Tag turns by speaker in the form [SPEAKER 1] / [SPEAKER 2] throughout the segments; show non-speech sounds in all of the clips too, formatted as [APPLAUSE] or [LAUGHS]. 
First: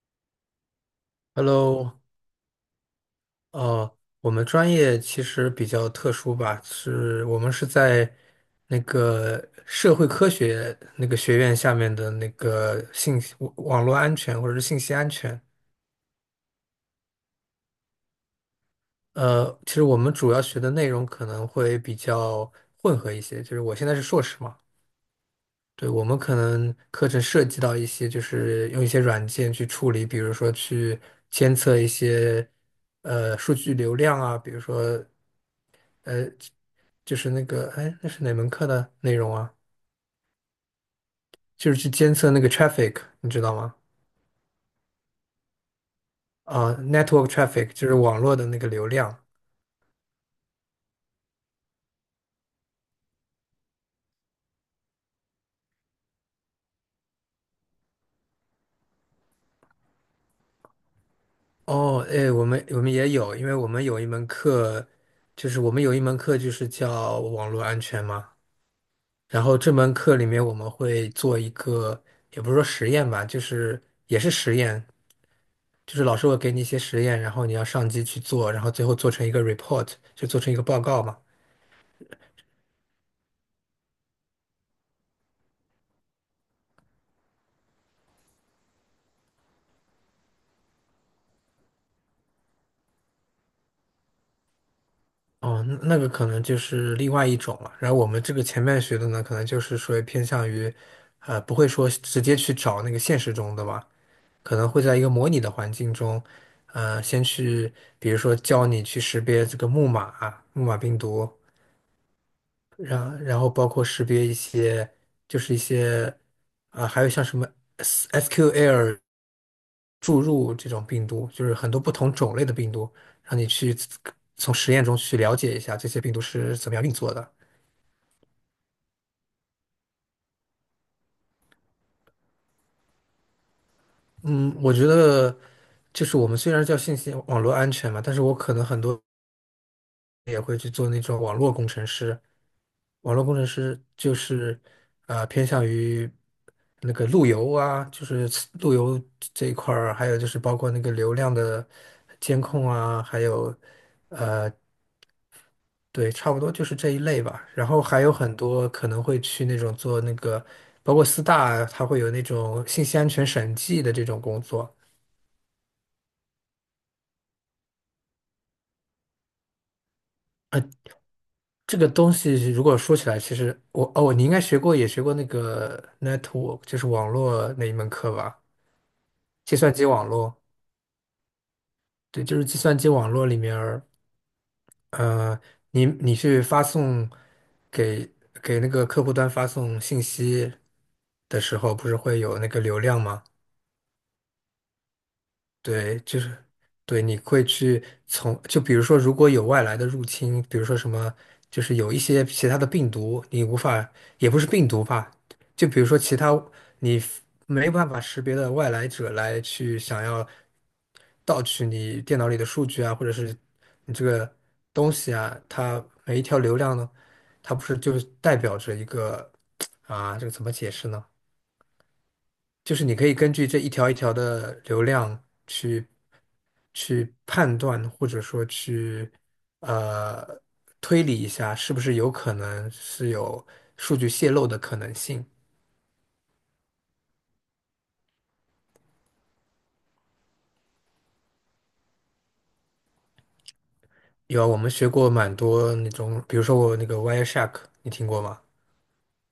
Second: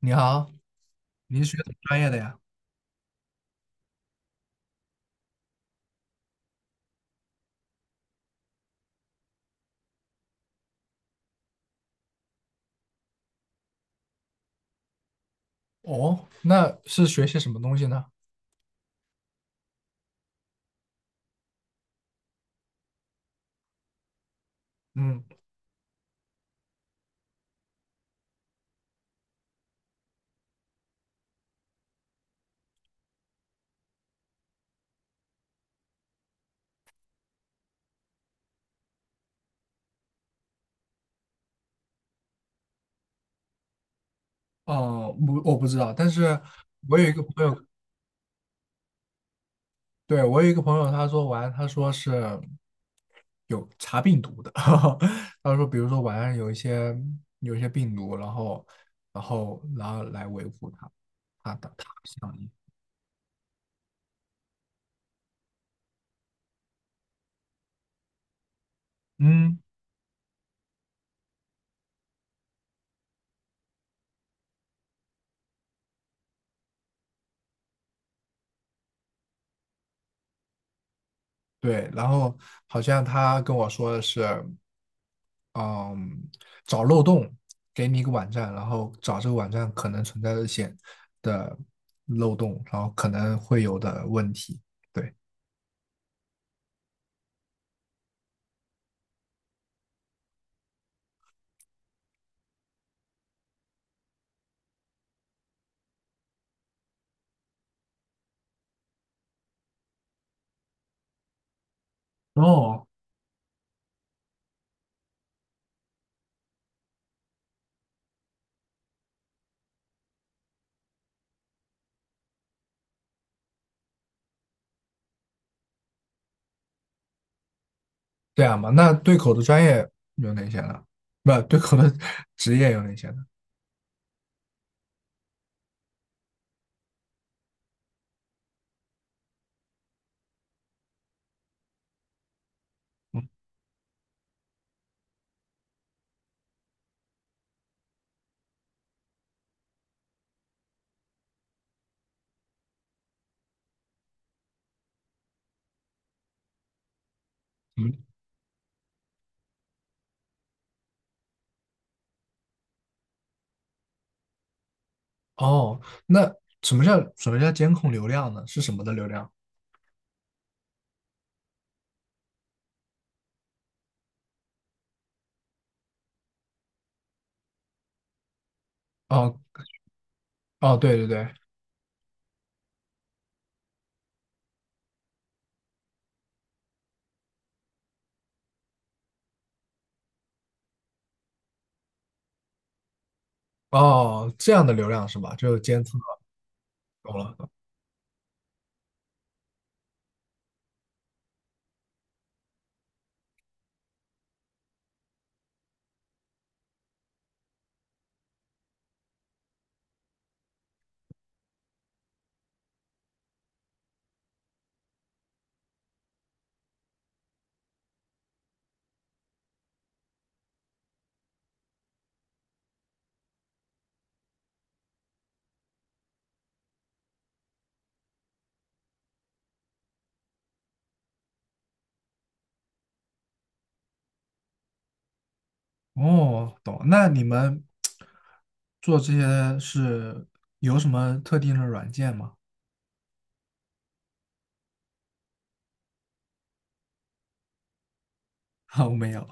[SPEAKER 1] 你好，你是学什么
[SPEAKER 2] Hello，
[SPEAKER 1] 专业的呀？
[SPEAKER 2] 我们专业其实比较特殊吧，是我们是在那个社会科学那个学院下面的那个信息网络安全或者是信息安全。
[SPEAKER 1] 哦，那是学些什么东西呢？
[SPEAKER 2] 其实我们主要学的内容可能会比较混合一些，就是我现在是硕士嘛，
[SPEAKER 1] 嗯。
[SPEAKER 2] 对，我们可能课程涉及到一些，就是用一些软件去处理，比如说去监测一些数据流量啊，比如说。呃，就是那个，哎，那是哪门课的内容啊？就是去监测那个 traffic,你知道吗？
[SPEAKER 1] 哦，不，我不知道，但是
[SPEAKER 2] 啊
[SPEAKER 1] 我有一个
[SPEAKER 2] ，network
[SPEAKER 1] 朋友。
[SPEAKER 2] traffic 就是网络的那个流量。
[SPEAKER 1] 对，我有一个朋友，他说是有查病毒的，[LAUGHS] 他说比如说晚上有一些病毒，然后来维护他它的它的
[SPEAKER 2] 哦，哎，
[SPEAKER 1] 上
[SPEAKER 2] 我
[SPEAKER 1] 瘾。
[SPEAKER 2] 们我们也有，因为我们有一门课，就是我们有一门课就是叫网络安全嘛。然后
[SPEAKER 1] 嗯，
[SPEAKER 2] 这门课里面我们会做一个，也不是说实验吧，就是也是实验，就是老师会给你一些实验，然后你要上机去做，然后最后做成一个 report,就做成一个报告嘛。
[SPEAKER 1] 对，然后好像他跟我说的是。嗯，找漏洞，给你一个网站，然后找这个网站可能存在的的漏洞，然后可能会有的问题。对。
[SPEAKER 2] 哦，那那个可能就是另外一种了。然后我们这个前面学的呢，可能就是说偏向于，不会说直接去找那个现实中的吧，可能会在一个模拟的环境中，先去，比如说教你去识别这个木马、木马病毒，
[SPEAKER 1] 哦，
[SPEAKER 2] 然后包括识别一些，就是一些，啊、还有像什么 SQL。注入这种病毒，就是很多不同种类的病毒，让你去从实验中去了解一下这些病毒是怎么样运作的。
[SPEAKER 1] 这样吧，那对口的专业有哪些呢？不，对口的 [LAUGHS] 职业有哪些呢？
[SPEAKER 2] 嗯，我觉得就是我们虽然叫信息网络安全嘛，但是我可能很多也会去做那种网络工程师。网络
[SPEAKER 1] 嗯
[SPEAKER 2] 工程师就是偏向于那个路由啊，就是路由这一块儿，还有就是包括那个流量的监控啊，还有。呃。对，差不多就是这一类吧。然后还
[SPEAKER 1] 嗯。
[SPEAKER 2] 有很多可能会去那种做那个，包括四大啊，它会有那种信息安全审计的这种工作。
[SPEAKER 1] 哦，那什么叫监控流量呢？是什么的流量？
[SPEAKER 2] 这个东西如果说起来，其实我你应该学过，也学过那个 network,就是网络那一门课吧？
[SPEAKER 1] 哦
[SPEAKER 2] 计算机网络，
[SPEAKER 1] 哦，对对对。
[SPEAKER 2] 对，就是计算机网络里面儿，呃，你去发送给给那个客户端发送信息的时候，不是会有那个流量吗？
[SPEAKER 1] 哦，这样的流量是吧？就监测，
[SPEAKER 2] 对，就是对，
[SPEAKER 1] 懂
[SPEAKER 2] 你会
[SPEAKER 1] 了。
[SPEAKER 2] 去从就比如说，如果有外来的入侵，比如说什么，就是有一些其他的病毒，你无法，也不是病毒吧，就比如说其他你没办法识别的外来者来去想要盗取你电脑里的数据啊，或者是你这个东西啊，它每一条流量呢，它不是就是代表着一个 [TSK] 啊，这个怎么解释呢？就是你可以根据这一条一条的流量去。去判断，或者说去呃推理一下，是不是有可能是有数据泄露的可能性。
[SPEAKER 1] 哦，懂，那你们做这些是有什么特定的软件吗？
[SPEAKER 2] 有啊，我们学过蛮多那种，比如说我那个 Wireshark,你听过吗？
[SPEAKER 1] [LAUGHS] 哦，没有。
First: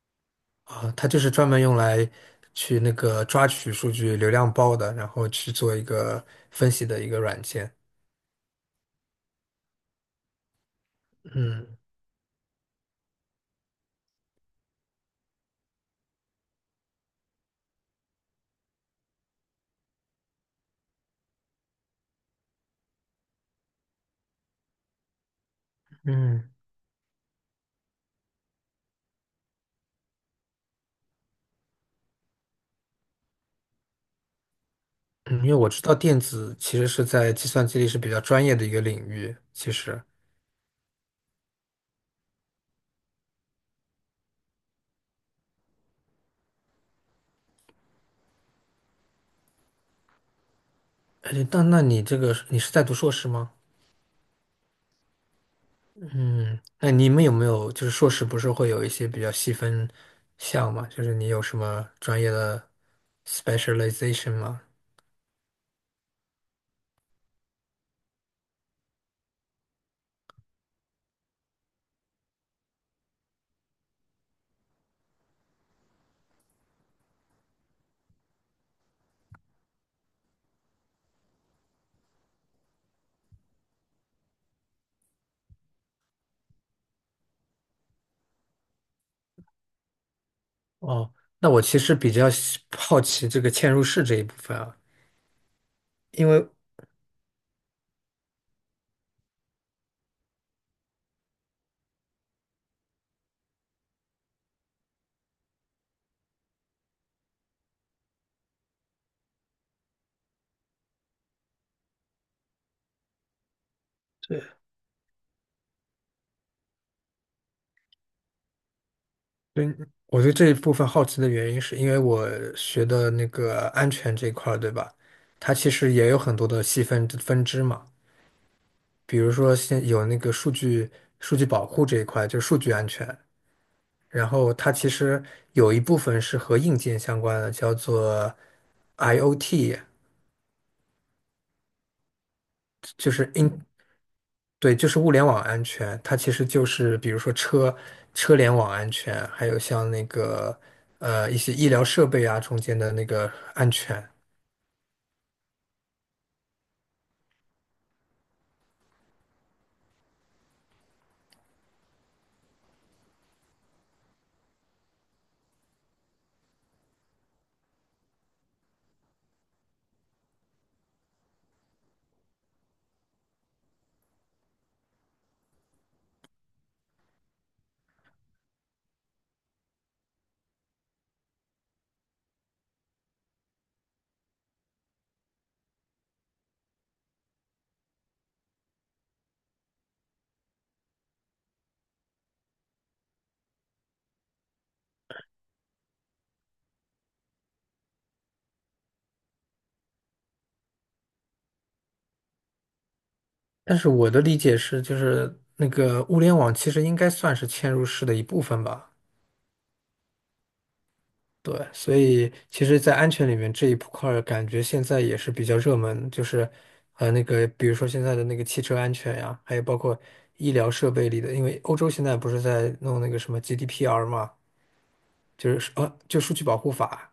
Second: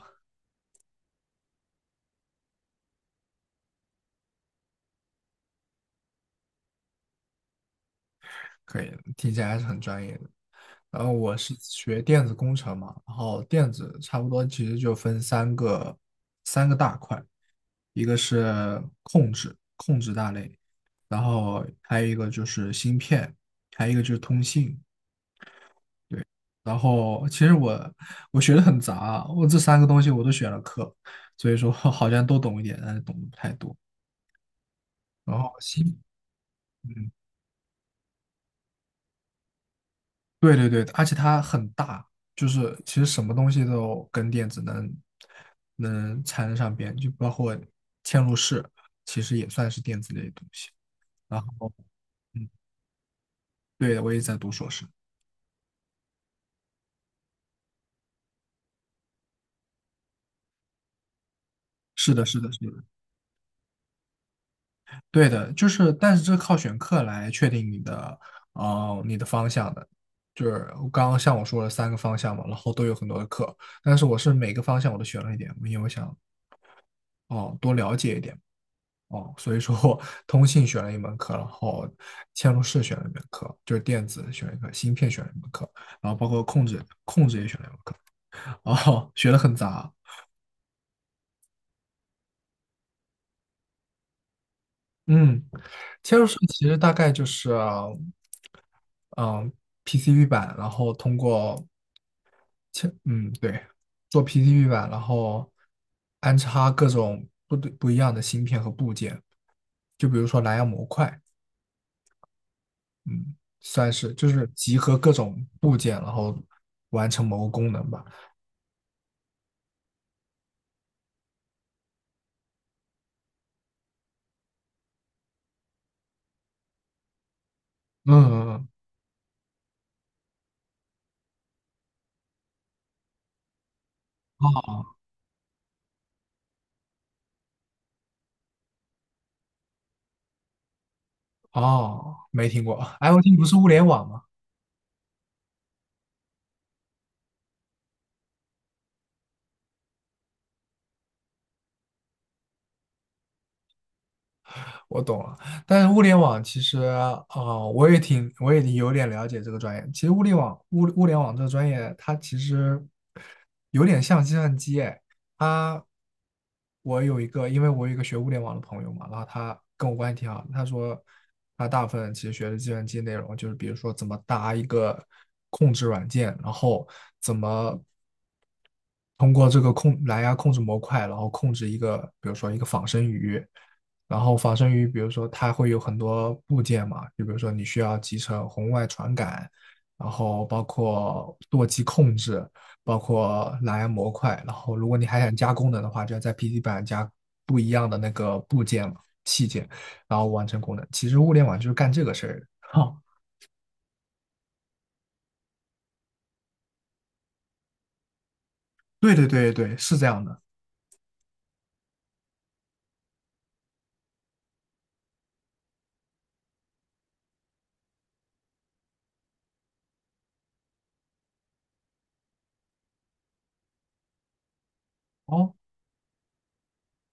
[SPEAKER 2] 啊，它就是专门用来去那个抓取数据流量包的，然后去做一个分析的一个软件。
[SPEAKER 1] 可以，听起来还是很专业的。然后我是
[SPEAKER 2] 嗯
[SPEAKER 1] 学电子工程嘛，然后电子差不多其实就分三个大块，一个是控制大类，然后还有一个就是芯片，还有一个就是通信。
[SPEAKER 2] 嗯
[SPEAKER 1] 然后其实我学的很杂，我这三个东西我都选了课，所以说 [LAUGHS] 好像都懂一点，但是懂得不太多。
[SPEAKER 2] 嗯，
[SPEAKER 1] 然
[SPEAKER 2] 因
[SPEAKER 1] 后
[SPEAKER 2] 为我知
[SPEAKER 1] 新，
[SPEAKER 2] 道电子其实是
[SPEAKER 1] 嗯，
[SPEAKER 2] 在计算机里是比较专业的一个领域，其实。
[SPEAKER 1] 对对对，而且它很大，就是其实什么东西都跟电子能缠得上边，就包括嵌入式，其实也算是电子类的东西。
[SPEAKER 2] 哎，
[SPEAKER 1] 然
[SPEAKER 2] 那
[SPEAKER 1] 后，
[SPEAKER 2] 那你这个
[SPEAKER 1] 嗯，
[SPEAKER 2] 你是在读硕士吗？
[SPEAKER 1] 对，我也在读硕士。
[SPEAKER 2] 那你们有没有就是硕士不是会有一些比较细分项嘛？就是你有什么
[SPEAKER 1] 是
[SPEAKER 2] 专
[SPEAKER 1] 的，
[SPEAKER 2] 业
[SPEAKER 1] 是的，是
[SPEAKER 2] 的
[SPEAKER 1] 的。
[SPEAKER 2] specialization 吗？
[SPEAKER 1] 对的，就是，但是这靠选课来确定你的方向的。就是我刚刚像我说了三个方向嘛，然后都有很多的课，但是我是每个方向我都选了一点，因为我想哦多了解一点。哦，所以说我通信选了一门课，然后嵌入式选了一门课，就是电子选了一个，芯片选了一门课，然后包括控制也选了一门课，哦，学的很杂。
[SPEAKER 2] 哦，那我其实比较喜好奇这个嵌入式这一部分啊，
[SPEAKER 1] 嗯，嵌入
[SPEAKER 2] 因
[SPEAKER 1] 式
[SPEAKER 2] 为
[SPEAKER 1] 其实大概就是，嗯，PCB 版，然后通过切嗯，对，做 PCB 版，然后安插各种不一样的芯片和部件，就比如说蓝牙模块，嗯，算是就
[SPEAKER 2] 对，
[SPEAKER 1] 是集合各种部件，然后完成某个功能吧。
[SPEAKER 2] 对我对这一部分好奇的原因是因为我学的那个安全这一块儿，对吧？它其实也有很多的细分分支嘛，
[SPEAKER 1] 嗯，嗯嗯。
[SPEAKER 2] 比如说现有那个数据保护这一块，就是数据安全。然后它其
[SPEAKER 1] 哦，
[SPEAKER 2] 实有一部分是和硬件相关的，叫做 IoT,
[SPEAKER 1] 哦没听过
[SPEAKER 2] 就是
[SPEAKER 1] ，IoT 不
[SPEAKER 2] in,
[SPEAKER 1] 是物联网吗？
[SPEAKER 2] 对，就是物联网安全。它其实就是比如说车车联网安全，还有像那个一些医疗设备啊中间的那个安全。
[SPEAKER 1] 我懂了，但是物联网其实，啊，我也有点了解这个专业。其实物联网，物联网这个专业，它其实有点像计算机。它，我有一个，因为我有一个学物联网的朋友嘛，然后他跟我关系挺好的，他说他大部分其实学的计算机内容，就是比如说怎么搭一个控制软件，然后怎么通过这个蓝牙控制模块，然后控制一个，比如说一个仿生鱼。然后仿生于，比如说它会有很多部件嘛，就比如说你需要集成红外传感，然后包括舵机控制，包括蓝牙模块，然后如果你还想加功能的话，就要在 PC 版加不一样的那个部件嘛器件，然后完成功能。其实物联网就是干这个事儿的。哦
[SPEAKER 2] 但是我的理解是，就是那个物联网其实应该算是嵌入式的一部分吧。
[SPEAKER 1] [LAUGHS]，对对对对，是这样的。
[SPEAKER 2] 对，所以其实，在安全里面这一块儿，感觉现在也是比较热门，就是那个比如说现在的那个汽车安全呀，还有包括医疗设备里的，因为欧洲现在不是在弄那个什么 GDPR 嘛，
[SPEAKER 1] 哦
[SPEAKER 2] 就是就数据保护法，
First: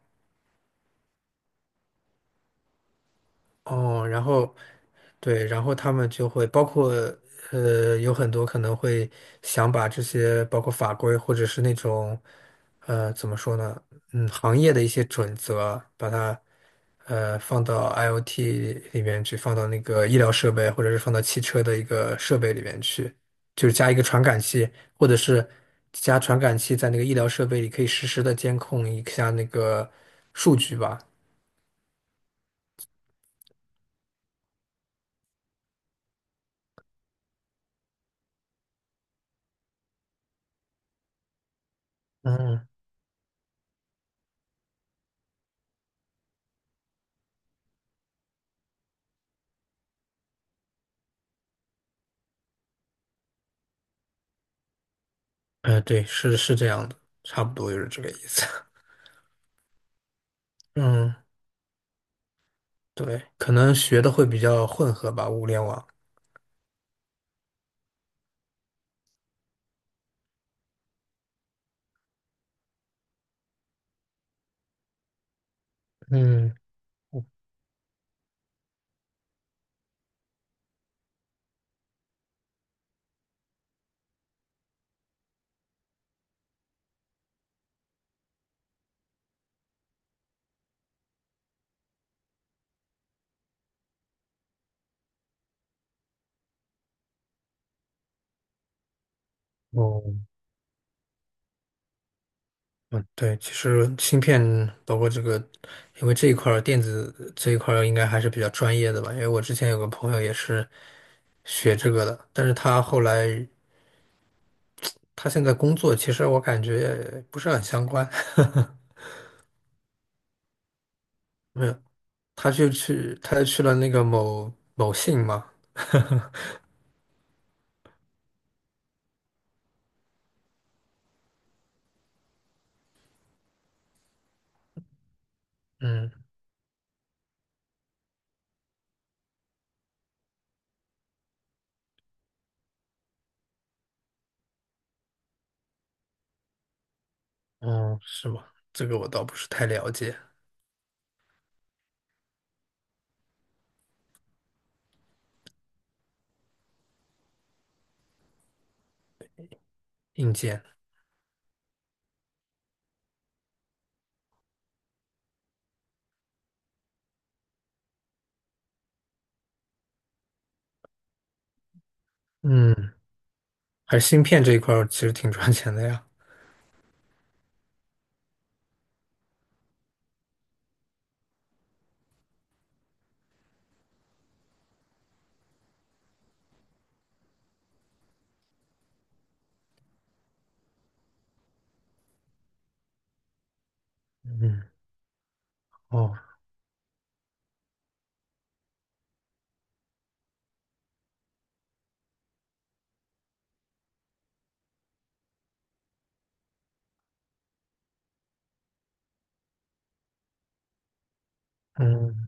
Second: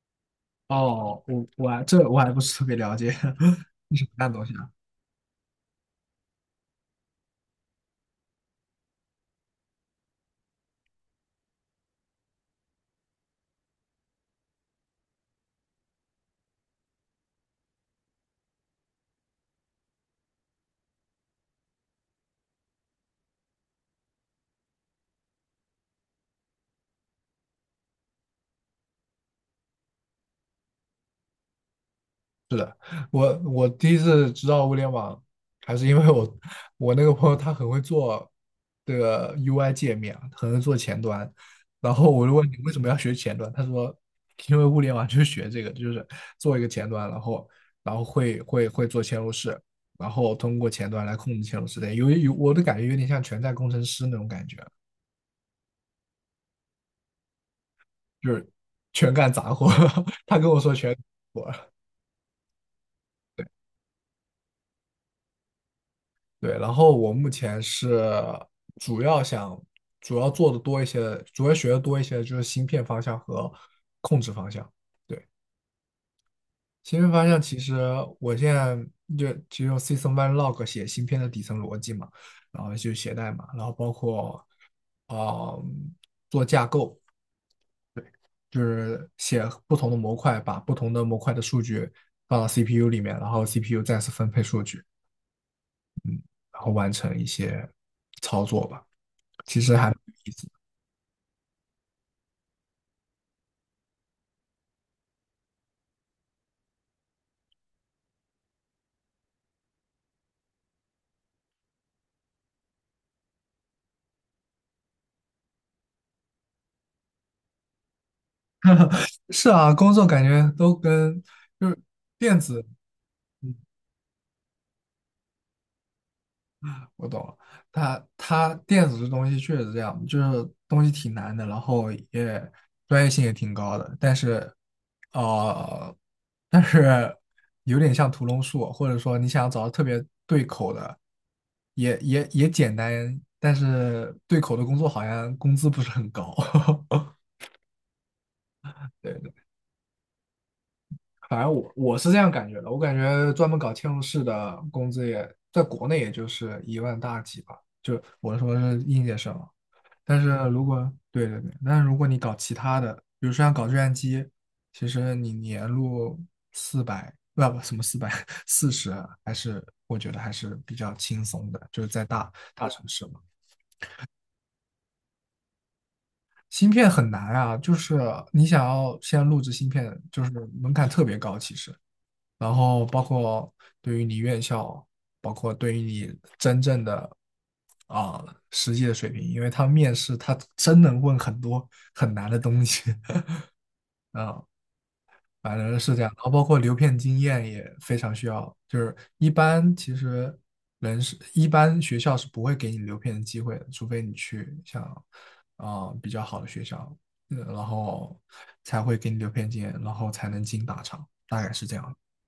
[SPEAKER 1] 哦，我还不是特别了解 [LAUGHS] 什
[SPEAKER 2] 哦，然
[SPEAKER 1] 东西
[SPEAKER 2] 后
[SPEAKER 1] 啊。
[SPEAKER 2] 对，然后他们就会包括有很多可能会想把这些包括法规或者是那种怎么说呢，嗯，行业的一些准则，把它放到 IoT 里面去，放到那个医疗设备或者是放到汽车的一个设备里面去，就是加一个传感器，或者是加传感器在那个医疗设备里可以实时的监控一下那个数据吧。
[SPEAKER 1] 是的，我第一次知道物联网，还是因为我那个朋友他很会做这个 UI 界面啊，很会做前端，然后我就问你
[SPEAKER 2] 嗯，
[SPEAKER 1] 为什么要学前端，他说因为物联网就是学这个，就是做一个前端，然后会做嵌入式，然后通过前端来控制嵌入式的，我的感觉有点像全站工程师那种感觉，
[SPEAKER 2] 哎，对，是是这样的，差不多就是这个意
[SPEAKER 1] 就
[SPEAKER 2] 思。
[SPEAKER 1] 是全干杂活，[LAUGHS] 他跟我说
[SPEAKER 2] [LAUGHS]
[SPEAKER 1] 全干
[SPEAKER 2] 嗯，
[SPEAKER 1] 活。
[SPEAKER 2] 对，可能学的会比较混合吧，物联网。
[SPEAKER 1] 对，然后我目前是主要想主要做的多一些主要学的多一些就是芯片方向和控制方向。对，
[SPEAKER 2] 嗯，
[SPEAKER 1] 芯片方向其实我现在就只用 System One Log 写芯片的底层逻辑嘛，然后就写代码，然后包括啊、呃做架构，就是写不同的模块，把不同的模块的数据放到 CPU 里面，然后 CPU 再次分配数据，然后完成一些操作吧。其实还。
[SPEAKER 2] 哦，嗯，对，其实芯片包括这个，因为这一块儿电子这一块儿应该还是比较专业的吧，因为我之前有个朋友也是学这个的，但是他后来他现在工作，其实我感觉也不是很相关，
[SPEAKER 1] [LAUGHS] 是啊，工作感觉都跟
[SPEAKER 2] [LAUGHS] 没
[SPEAKER 1] 就是
[SPEAKER 2] 有，
[SPEAKER 1] 电
[SPEAKER 2] 他
[SPEAKER 1] 子，
[SPEAKER 2] 就去他
[SPEAKER 1] 嗯，
[SPEAKER 2] 去了那个某某信嘛，
[SPEAKER 1] 我懂了。它电子这东西确实这样，就是东西挺难的，然后也专业性也挺高的，呃，
[SPEAKER 2] 嗯。
[SPEAKER 1] 但是有点像屠龙术，或者说你想找到特别对口的，也简单，但是对口的工作好像工资不是很高。
[SPEAKER 2] 哦，是吗？这个
[SPEAKER 1] [LAUGHS]
[SPEAKER 2] 我
[SPEAKER 1] 对。
[SPEAKER 2] 倒不是太了解。
[SPEAKER 1] 反正我是这样感觉的，我感觉专门搞嵌入式的工资也在国内也就是1万大几吧，就我说是应届生啊。但是
[SPEAKER 2] 硬件，
[SPEAKER 1] 如果对对对，但是如果你搞其他的，比如说像搞计算机，其实你年入四百，不不什么440，四十啊还是我觉得还是比较轻松的，就是在大城
[SPEAKER 2] 嗯，
[SPEAKER 1] 市嘛。
[SPEAKER 2] 还是芯片这一块儿其实挺赚钱的呀。
[SPEAKER 1] 芯片很难啊，就是你想要先在录制芯片，就是门槛特别高，其实。然后包括对于你院校，包括对于你真正的啊、实际的水平，因为他面试他真能问很多很难的东西 [LAUGHS] 啊、
[SPEAKER 2] 嗯，
[SPEAKER 1] 反正是这样。
[SPEAKER 2] 哦，
[SPEAKER 1] 然后包括留片经验也非常需要，就是一般其实人是一般学校是不会给你留片的机会的，除非你去像比较好的学校，嗯然后才会给你留片经验，然后才能进大厂，大概是这样。
[SPEAKER 2] 嗯，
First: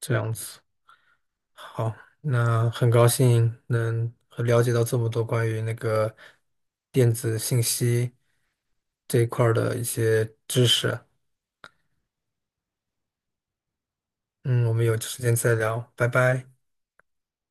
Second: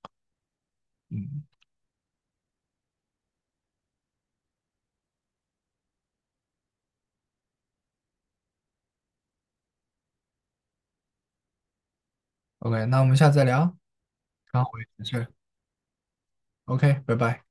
[SPEAKER 2] 这样子。
[SPEAKER 1] 嗯。
[SPEAKER 2] 好，那很高兴能和了解到这么多关于那个电子信息这一块儿的一些知识。
[SPEAKER 1] OK，那我们下次再聊啊，刚
[SPEAKER 2] 嗯，
[SPEAKER 1] 回
[SPEAKER 2] 我
[SPEAKER 1] 我
[SPEAKER 2] 们
[SPEAKER 1] 有
[SPEAKER 2] 有
[SPEAKER 1] 点事
[SPEAKER 2] 时
[SPEAKER 1] 儿
[SPEAKER 2] 间再聊，拜拜。
[SPEAKER 1] OK，拜拜。